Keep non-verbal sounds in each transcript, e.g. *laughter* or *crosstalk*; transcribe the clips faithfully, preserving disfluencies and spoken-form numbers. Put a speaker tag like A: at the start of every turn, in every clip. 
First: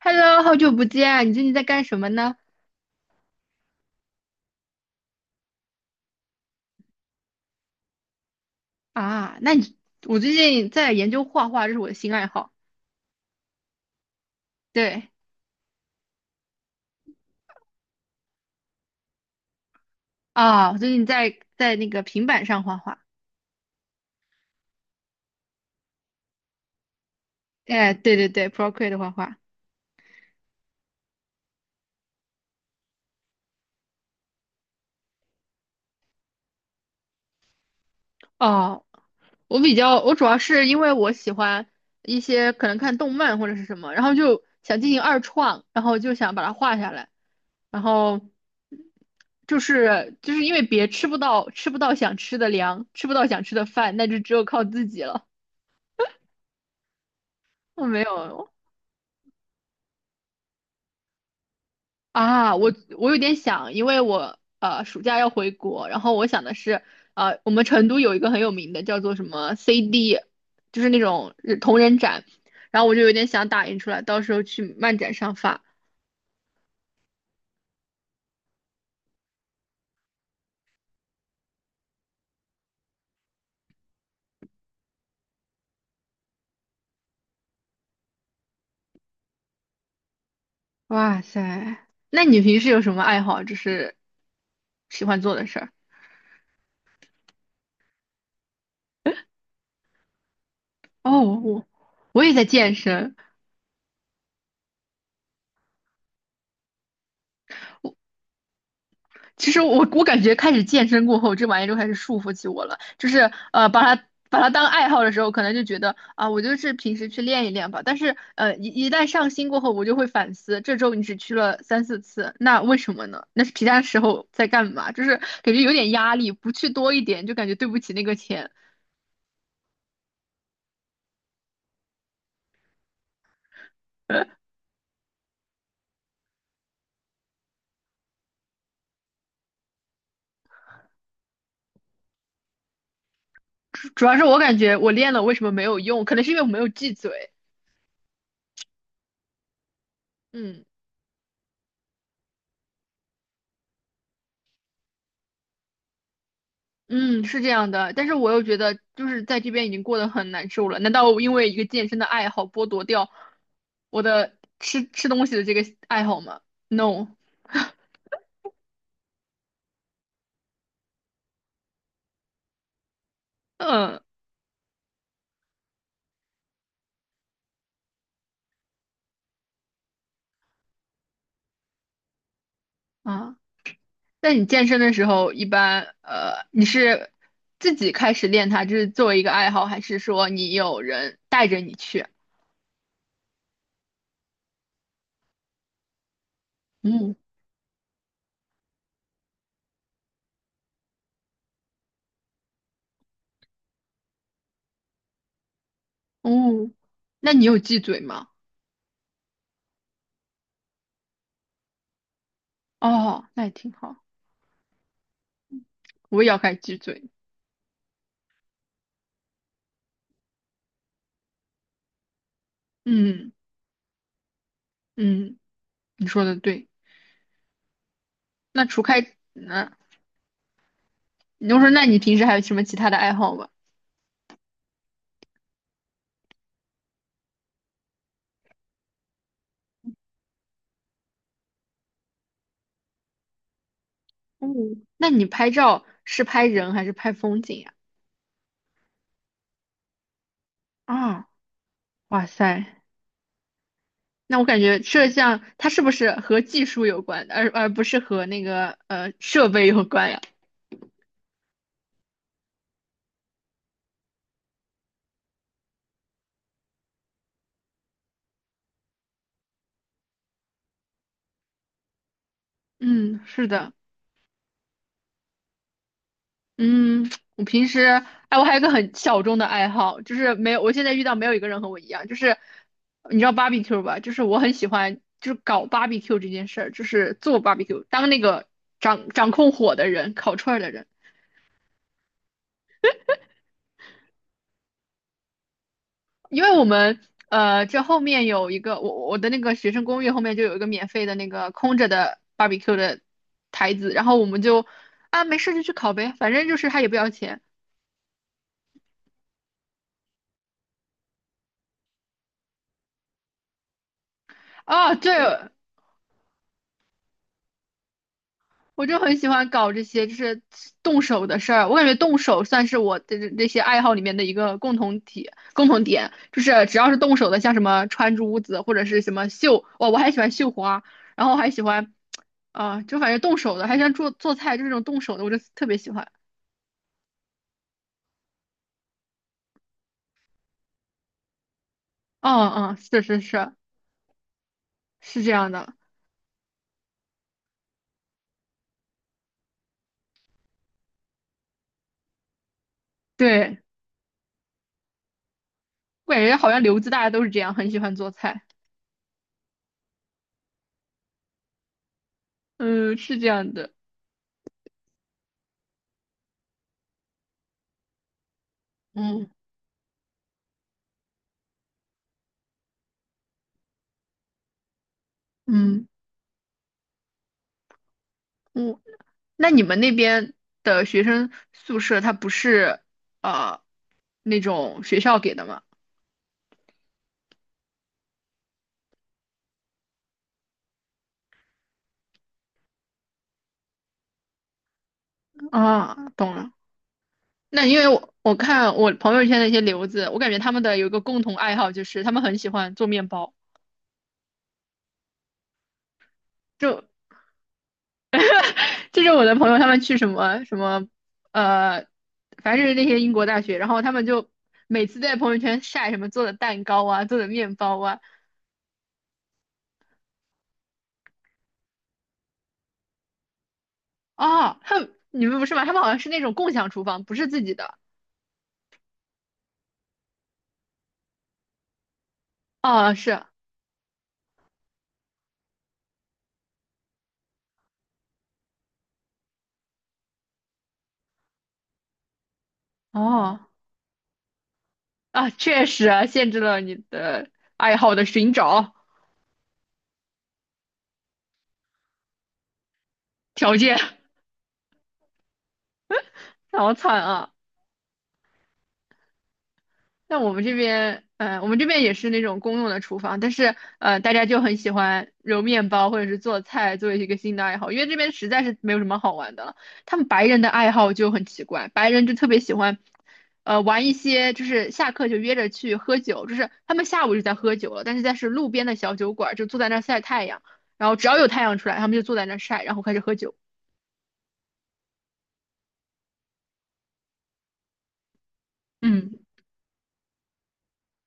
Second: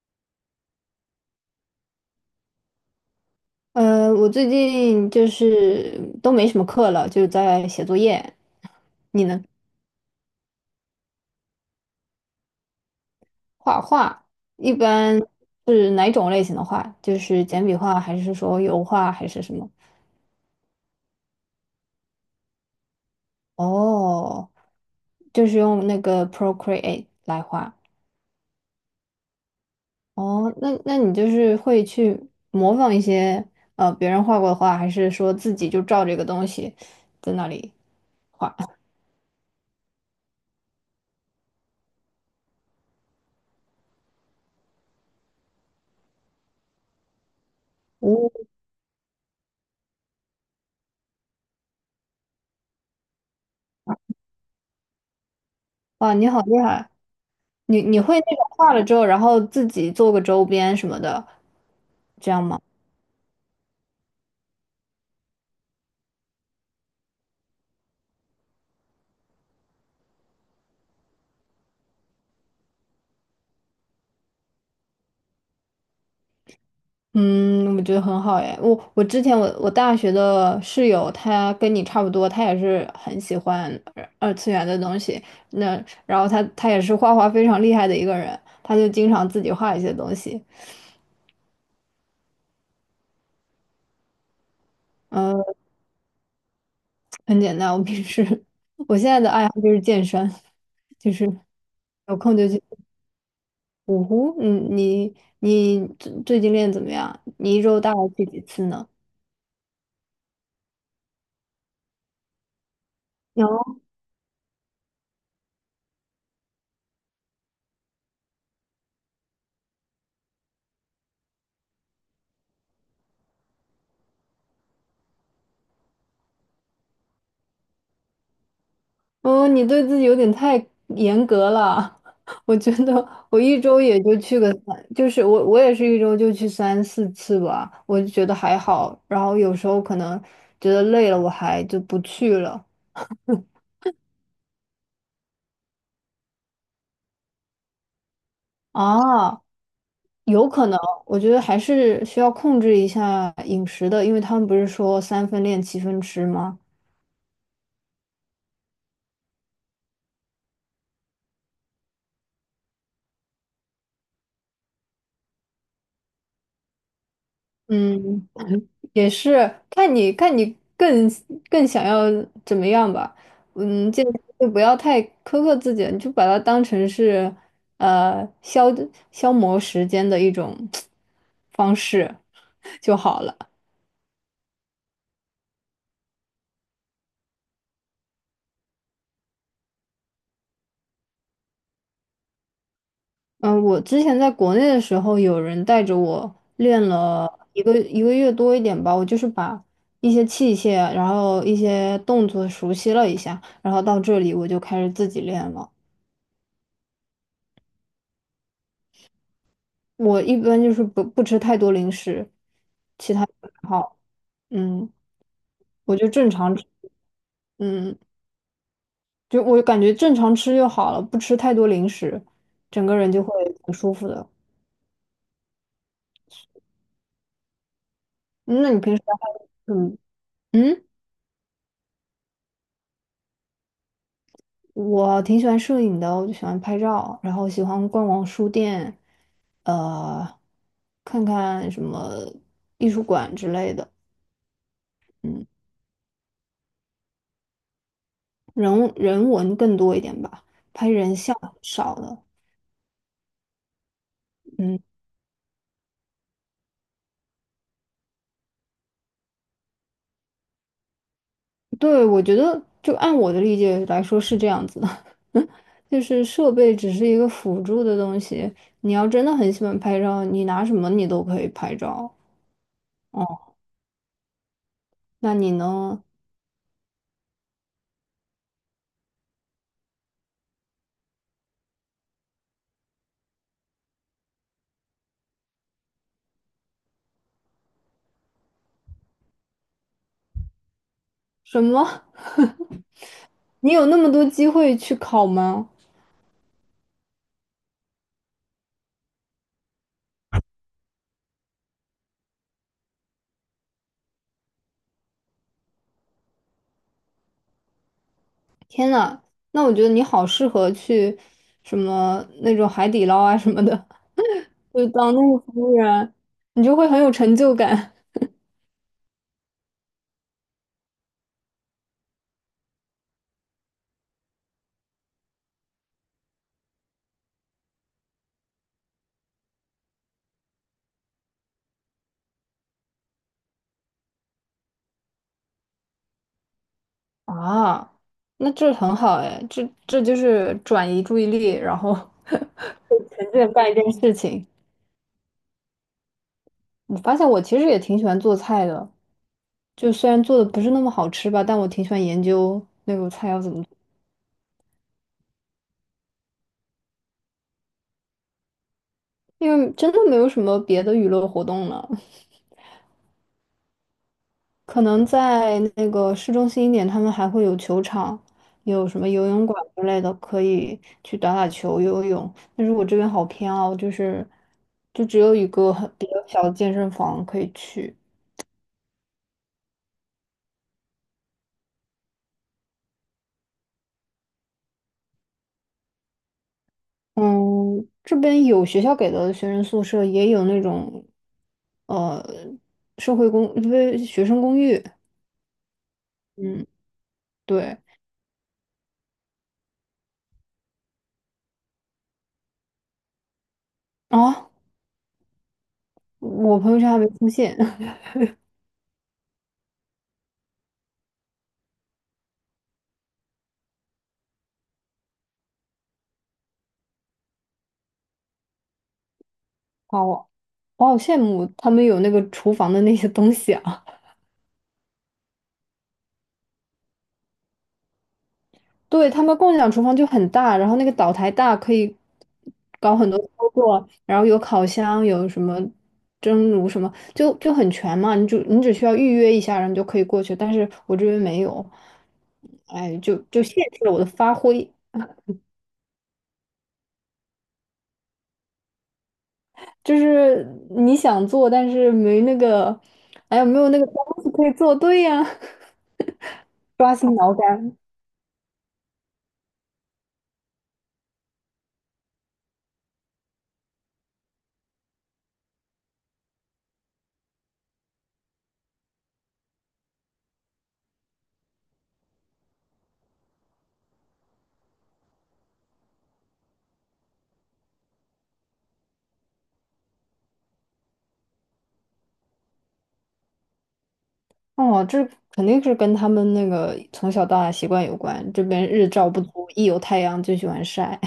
A: Hello，好久不见啊，你最近在干什么呢？
B: 呃，我最近就是都没什么课了，就是在写作业。你
A: 啊，
B: 呢？
A: 那你我最近在研究画画，这是我的新爱好。
B: 画画一
A: 对
B: 般是哪种类型的画？就是简笔画，还是说油画，还是什么？
A: 啊，我最近在在那个平板上画画。
B: 哦，就是用那个 Procreate 来画。
A: 哎，对对对，Procreate 画画。
B: 哦，那那你就是会去模仿一些呃别人画过的画，还是说自己就照这个东西在那里画？
A: 哦，我比较，我主要是因为我喜欢一些可能看动漫或者是什么，然后就想进行二创，然后就想把它画下来，然后
B: 哦，
A: 就是就是因为别吃不到吃不到想吃的粮，吃不到想吃的饭，那就只有靠自己了。
B: 哇，你好厉害！你
A: 我
B: 你
A: 没
B: 会那个
A: 有。
B: 画了之后，然后自己做个周边什么的，这样
A: 啊，
B: 吗？
A: 我我有点想，因为我呃暑假要回国，然后我想的是，呃，我们成都有一个很有名的叫做什么 C D，就是那种呃同人展，然后我就有点想打印出来，到时候去漫展上发。
B: 嗯，我觉得很好耶。我我之前我我大学的室友，他跟你差不多，他也是很喜欢二二次元的东西。那然后他他也是画画非常厉害的一个人，他就经常自己画一些东西。
A: 哇塞，那你平时有什么爱好，就是喜欢做
B: 呃，
A: 的事儿？
B: 很简单。我平时 *laughs* 我现在的爱好就是健身，就
A: 哦，
B: 是
A: 我
B: 有
A: 我也
B: 空
A: 在
B: 就去。
A: 健身，
B: 呜呼，嗯，你你最最近练得怎么样？你一周大概去几次呢？
A: 其实我我感觉开始健身过后，这玩意儿就开始束缚起我了。就是呃，
B: 有，
A: 把它把它当爱好的时候，可能就觉得啊，我就是平时去练一练吧。但是呃，一一旦上心过后，我就会反思，这周你只去了三四次，那为什么呢？那是其他时候在干嘛？就是感觉有点压力，不去多一点就感觉对不起那个钱。
B: 嗯，你对自己有点太严格了。*laughs* 我觉得我一周也就去个三，就是我我也是一周就去三四次吧，我就觉得还好。然后有时候可能觉得累了，我还就不去了。
A: 主主要是我感觉我练了为什么没有用？可能是因为我没有记嘴。
B: 啊，有
A: 嗯
B: 可能，我觉得还是需要控制一下饮食的，因为他们不是说三分练七分吃吗？
A: 嗯，是这样的，但是我又觉得就是在这边已经过得很难受了，难道我因为一个健身的爱好剥夺掉我的吃吃东西的这个爱好吗？No，*laughs*
B: 嗯，也是看你看你更更想要怎么样吧，嗯，
A: 嗯
B: 这就不要太苛刻自己了你就把它当成是呃消消磨时间的一种方式就好了。
A: 啊，那你健身的时候一般呃你是自己开始练它，就是作为一个爱好，还是说你有人带着你去？
B: 嗯、我之前在国内的时候，有人带着我练
A: 嗯
B: 了一个一个月多一点吧，我就是把一些器械，然后一些动作熟悉了一下，然后到这里我就开始自己练了。
A: 哦，那你有忌嘴吗？
B: 我一般就是不不吃太多零食，其
A: 哦，
B: 他不
A: 那也
B: 太
A: 挺
B: 好，
A: 好，
B: 嗯，我就
A: 我也
B: 正
A: 要开
B: 常
A: 始
B: 吃，
A: 忌嘴。
B: 嗯，就我感觉正常吃就好了，不吃太多零食，整个人就会
A: 嗯
B: 挺舒服的。
A: 嗯，你说的对。
B: 嗯
A: 那
B: 那你
A: 除
B: 平时
A: 开
B: 还。
A: 那
B: 嗯嗯，
A: 你就说，那你平时还有什么其他的爱好吗？
B: 我挺喜欢摄影的，我就喜欢拍照，然后喜欢逛逛书店，呃，看看什么艺术馆之类的，
A: 嗯，那你
B: 嗯，
A: 拍照是拍人还是拍风景呀？
B: 人人文更多一点吧，拍人
A: 啊，
B: 像很少的。
A: 哇塞，那我感
B: 嗯。
A: 觉摄像它是不是和技术有关，而而不是和那个呃设备有关呀？
B: 对，我觉得就按我的理解来说是这样子的，*laughs* 就是设备只是一个辅助的东西。你要真的很喜欢拍照，你拿什么你都可以拍照。
A: 嗯，
B: 哦，
A: 是的，
B: 那你呢？
A: 嗯，我平时哎，我还有一个很小众的爱好，就是没有，我现在遇到没有一个人和我一样，就是你知道 barbecue 吧？就是我很喜欢，就是搞 barbecue 这件事儿，就是做 barbecue，当那个掌掌控火的人，烤串儿的人。
B: 什么？*laughs* 你有那么多机会去考吗？
A: 因为我们呃，这后面有一个我我的那个学生公寓后面就有一个免费的那个空着的 barbecue 的台子，然后我们就啊没事就去烤呗，反正就是他也不要钱
B: 天呐，那我觉得你好适合去什么那种海底捞啊什么的，*laughs* 就
A: 啊。对，
B: 当那个服务员，你就会很有成就感。
A: 我就很喜欢搞这些就是动手的事儿，我感觉动手算是我的这这些爱好里面的一个共同体共同点，就是只要是动手的，像什么穿珠子或者是什么绣，哦，我还喜欢绣花，然后还喜欢啊、就反正动手的，还喜欢做做菜，就是这种动手的，我就特别喜欢。
B: 啊，那这很好哎，这这就是转移注意力，然后 *laughs*
A: 嗯嗯，是是
B: 沉浸
A: 是
B: 干一件事情。
A: 是这样的，
B: 我发现我其实也挺喜欢做菜的，就虽然做的不是那么好吃吧，但我挺喜欢研究那个菜要怎么
A: 对，
B: 做，
A: 我感觉好像留子大家都是这样，很喜欢做菜。
B: 因为真的没有什么别的娱乐活动了。
A: 嗯，是这样的。
B: 可能在那个市中心一点，他们还会有球场，有什么游
A: 嗯
B: 泳馆之类的，可以去打打球、游泳。但是我这边好偏哦，就是就只有一个
A: 嗯
B: 很比较小的健身房可以去。
A: 嗯，那你们那边的学生宿舍，它不是呃那种学校给的吗？
B: 嗯，这边有学校给的学生宿舍，也有那种，呃，社会公，不是学生公寓。
A: 啊，懂了。
B: 嗯，
A: 那因
B: 对。
A: 为我我看我朋友圈的一些留子，我感觉他们的有一个共同爱好就是他们很喜欢做面包。
B: 啊，我朋友
A: 就。
B: 圈还没出现，*laughs*
A: 就是我的朋友他们去什么什么，呃，凡是那些英国大学，然后他们就每次在朋友圈晒什么做的蛋糕啊，做的面包啊，
B: 好，我我好羡慕他们有那个厨房的那些东西啊。
A: 哦，他们你们不是吗？他们好像是那种共享厨房，不是自己的。
B: 对，他们共享厨房就很大，然后那个岛台大，可以
A: 哦，
B: 搞很多
A: 是，
B: 操作，然后有烤箱，有什么蒸炉什么，就就很全嘛。你就你只需要预约一下，然后你就可以过去。但是我这边没有，哎，就
A: 哦，
B: 就限制了我的发挥。
A: 啊，确实啊，限制了你的爱好的寻找
B: 就是你想做，但是没那个，哎呀，
A: 条
B: 没有
A: 件，
B: 那个东西可以做对呀，
A: *laughs* 好
B: *laughs* 抓
A: 惨
B: 心
A: 啊。
B: 挠肝。
A: 那我们这边，嗯，我们这边也是那种公用的厨房，但是呃，大家就很喜欢揉面包或者是做菜作为一个新的爱好，因为这边实在是没有什么好玩的了。他们白人的爱好就很奇怪，白人就特别喜欢，呃，玩一些就是下课就约着去喝酒，就是他们下午就在喝酒了，但是在是路边的小酒馆就坐在那儿晒太阳，然后只要有太阳出来，他们就坐在那儿晒，然后开始喝酒。
B: 哦，这肯定是跟他们那个从小到大习惯有关。这边日照
A: 嗯。
B: 不足，一有太阳就喜欢晒。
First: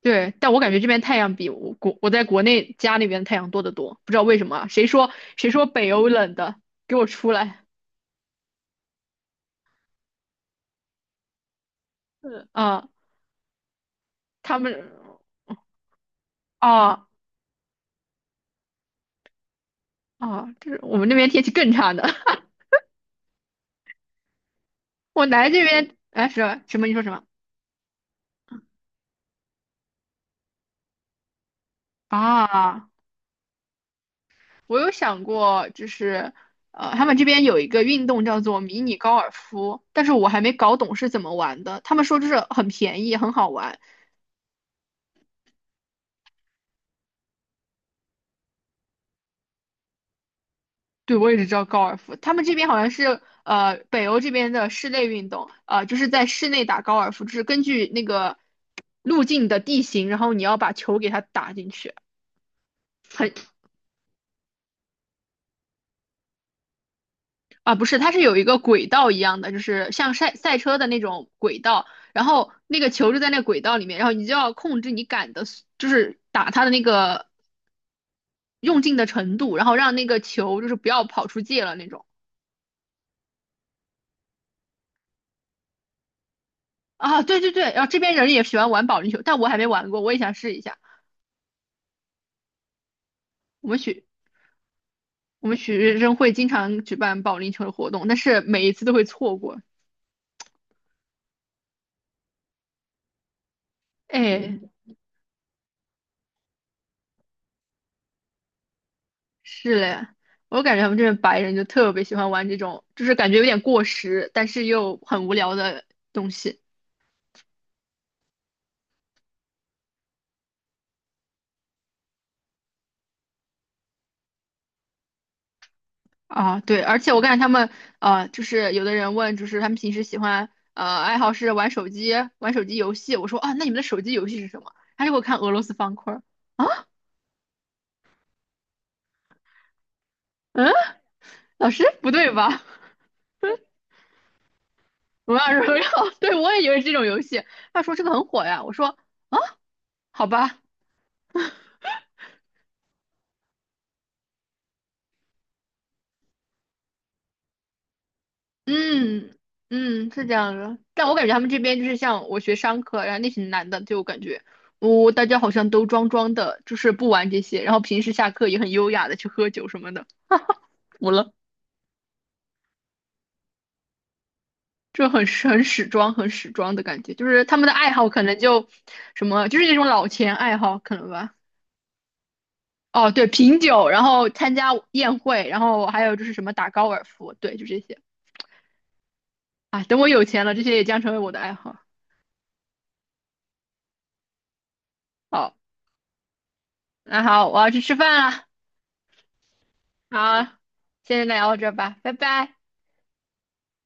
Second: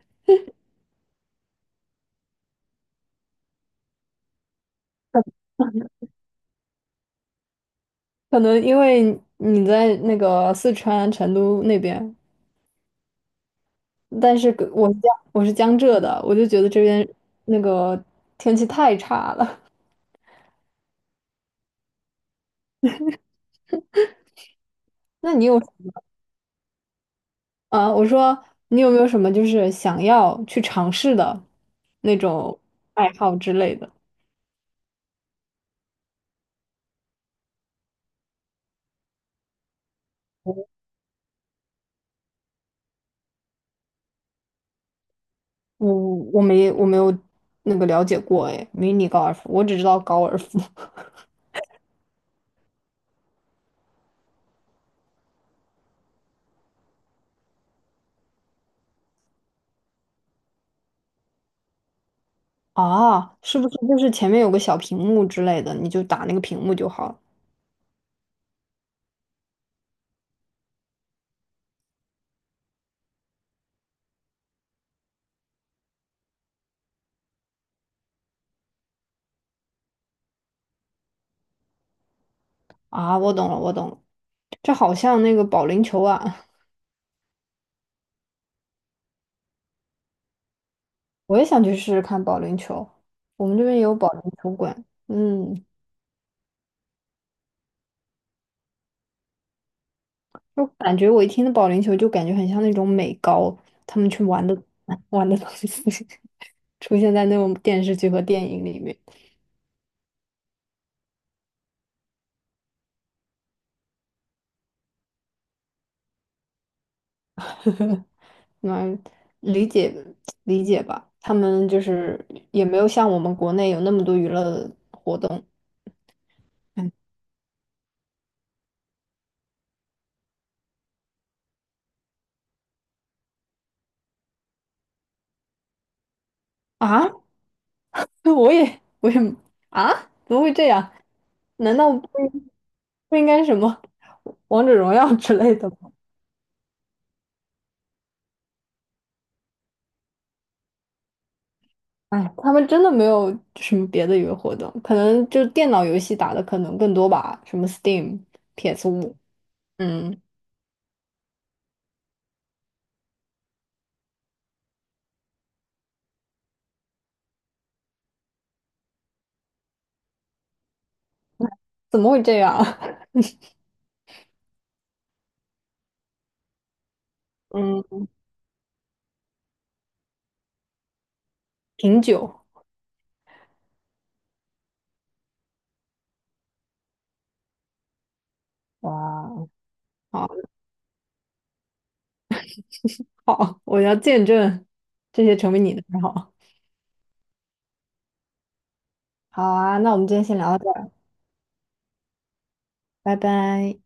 A: 对，但我感觉这边太阳比我国我在国内家那边太阳多得多，不知道为什么啊？谁说谁说北欧冷的？给我出来！
B: 可能因为你在那个四川成都那边，
A: 嗯啊，
B: 但是
A: 他
B: 跟
A: 们
B: 我是江我是江浙的，我就觉得这
A: 啊
B: 边那个天气太差了。*laughs*
A: 啊，这是我们那边天气更差的。*laughs* 我
B: 那你
A: 来
B: 有
A: 这边，哎，什什么？你说什么
B: 啊？我说你有没有什么就是想要去尝试的那种
A: 啊？
B: 爱好之类的？
A: 我有想过，就是呃，他们这边有一个运动叫做迷你高尔夫，但是我还没搞懂是怎么玩的。他们说就是很便宜，很好玩。
B: 我我没我没有那个了解过哎，迷你高尔夫，我只知道高尔夫 *laughs*
A: 对，我也只知道高尔夫，他们这边好像是呃北欧这边的室内运动，呃就是在室内打高尔夫，就是根据那个路径的地形，然后你要把球给它打进去，
B: 啊，
A: 很
B: 是不是就是前面有个小屏幕之类的，你就打那个屏幕就好了？
A: 啊不是，它是有一个轨道一样的，就是像赛赛车的那种轨道，然后那个球就在那个轨道里面，然后你就要控制你杆的速就是打它的那个用劲的程度，然后让那个球就是不要跑出界了那种
B: 啊，我懂了，我懂了，这好像那个保龄球啊，
A: 啊，对对对，然后这边人也喜欢玩保龄球，但我还没玩过，我也想试一下。
B: 我也想去试试看保龄球。我们这
A: 我
B: 边
A: 们
B: 也有
A: 学
B: 保龄球馆，
A: 我们
B: 嗯，
A: 学生会经常举办保龄球的活动，但是每一次都会错过。
B: 就感觉我一听到保龄球，就感觉很像那种美高他们去
A: 哎，
B: 玩的
A: 嗯，
B: *laughs* 玩的东西，*laughs* 出现在那种电视剧和电影里面。
A: 是嘞，我感觉他们这边白人就特别喜欢玩这种，就是感觉有点过时，但是又很无聊的东西
B: *laughs* 嗯，理解理解吧，他们就是也没有像我们国内有那么多娱乐活动。
A: 啊。对，
B: 嗯
A: 而且我感觉他们呃，就是有的人问，就是他们平时喜欢呃爱好是玩手机，玩手机游戏。我说啊，那你们的手机游戏是什么？他就给我看俄罗斯方块儿啊，
B: 啊，*laughs* 我也我也啊，怎么会这
A: 嗯，
B: 样？
A: 老
B: 难
A: 师
B: 道不？
A: 不对吧？
B: 不应该什么王者荣耀
A: *laughs* 我
B: 之
A: 要
B: 类
A: 荣
B: 的
A: 耀，
B: 吗？
A: *laughs* 对我也以为是这种游戏。他说这个很火呀，我说。啊。好吧，
B: 哎，他们真的没有什么别的娱乐活动，可能就电脑游戏打的可能更多吧，什么 Steam、p s 五，
A: 嗯嗯，
B: 嗯，
A: 是这样的。但我感觉他们这边就是像我学商科，然后那群男的，就我感觉，哦，大家好像都装装的，就是不玩这些，然后平时下课也很优雅的去喝酒什么的，服了，
B: 怎么会这样？*laughs*
A: 就很很始装，很始装的感觉，就是他们的爱
B: 嗯，
A: 好可能就什么，就是那种老钱爱好可能吧。
B: 品酒，
A: 哦，对，品酒，然后参加宴会，然后还有就是什么打高尔夫，对，就这些。
B: 哇哦，
A: 啊，等我有
B: 好，
A: 钱了，这些也将成为我的爱好。
B: 好，我要见证这些成
A: 好，
B: 为你的爱好。
A: 那好，我要去吃饭了。
B: 好啊，那我们今天先
A: 好，
B: 聊到这儿，
A: 现在聊到这儿吧，拜拜。
B: 拜拜。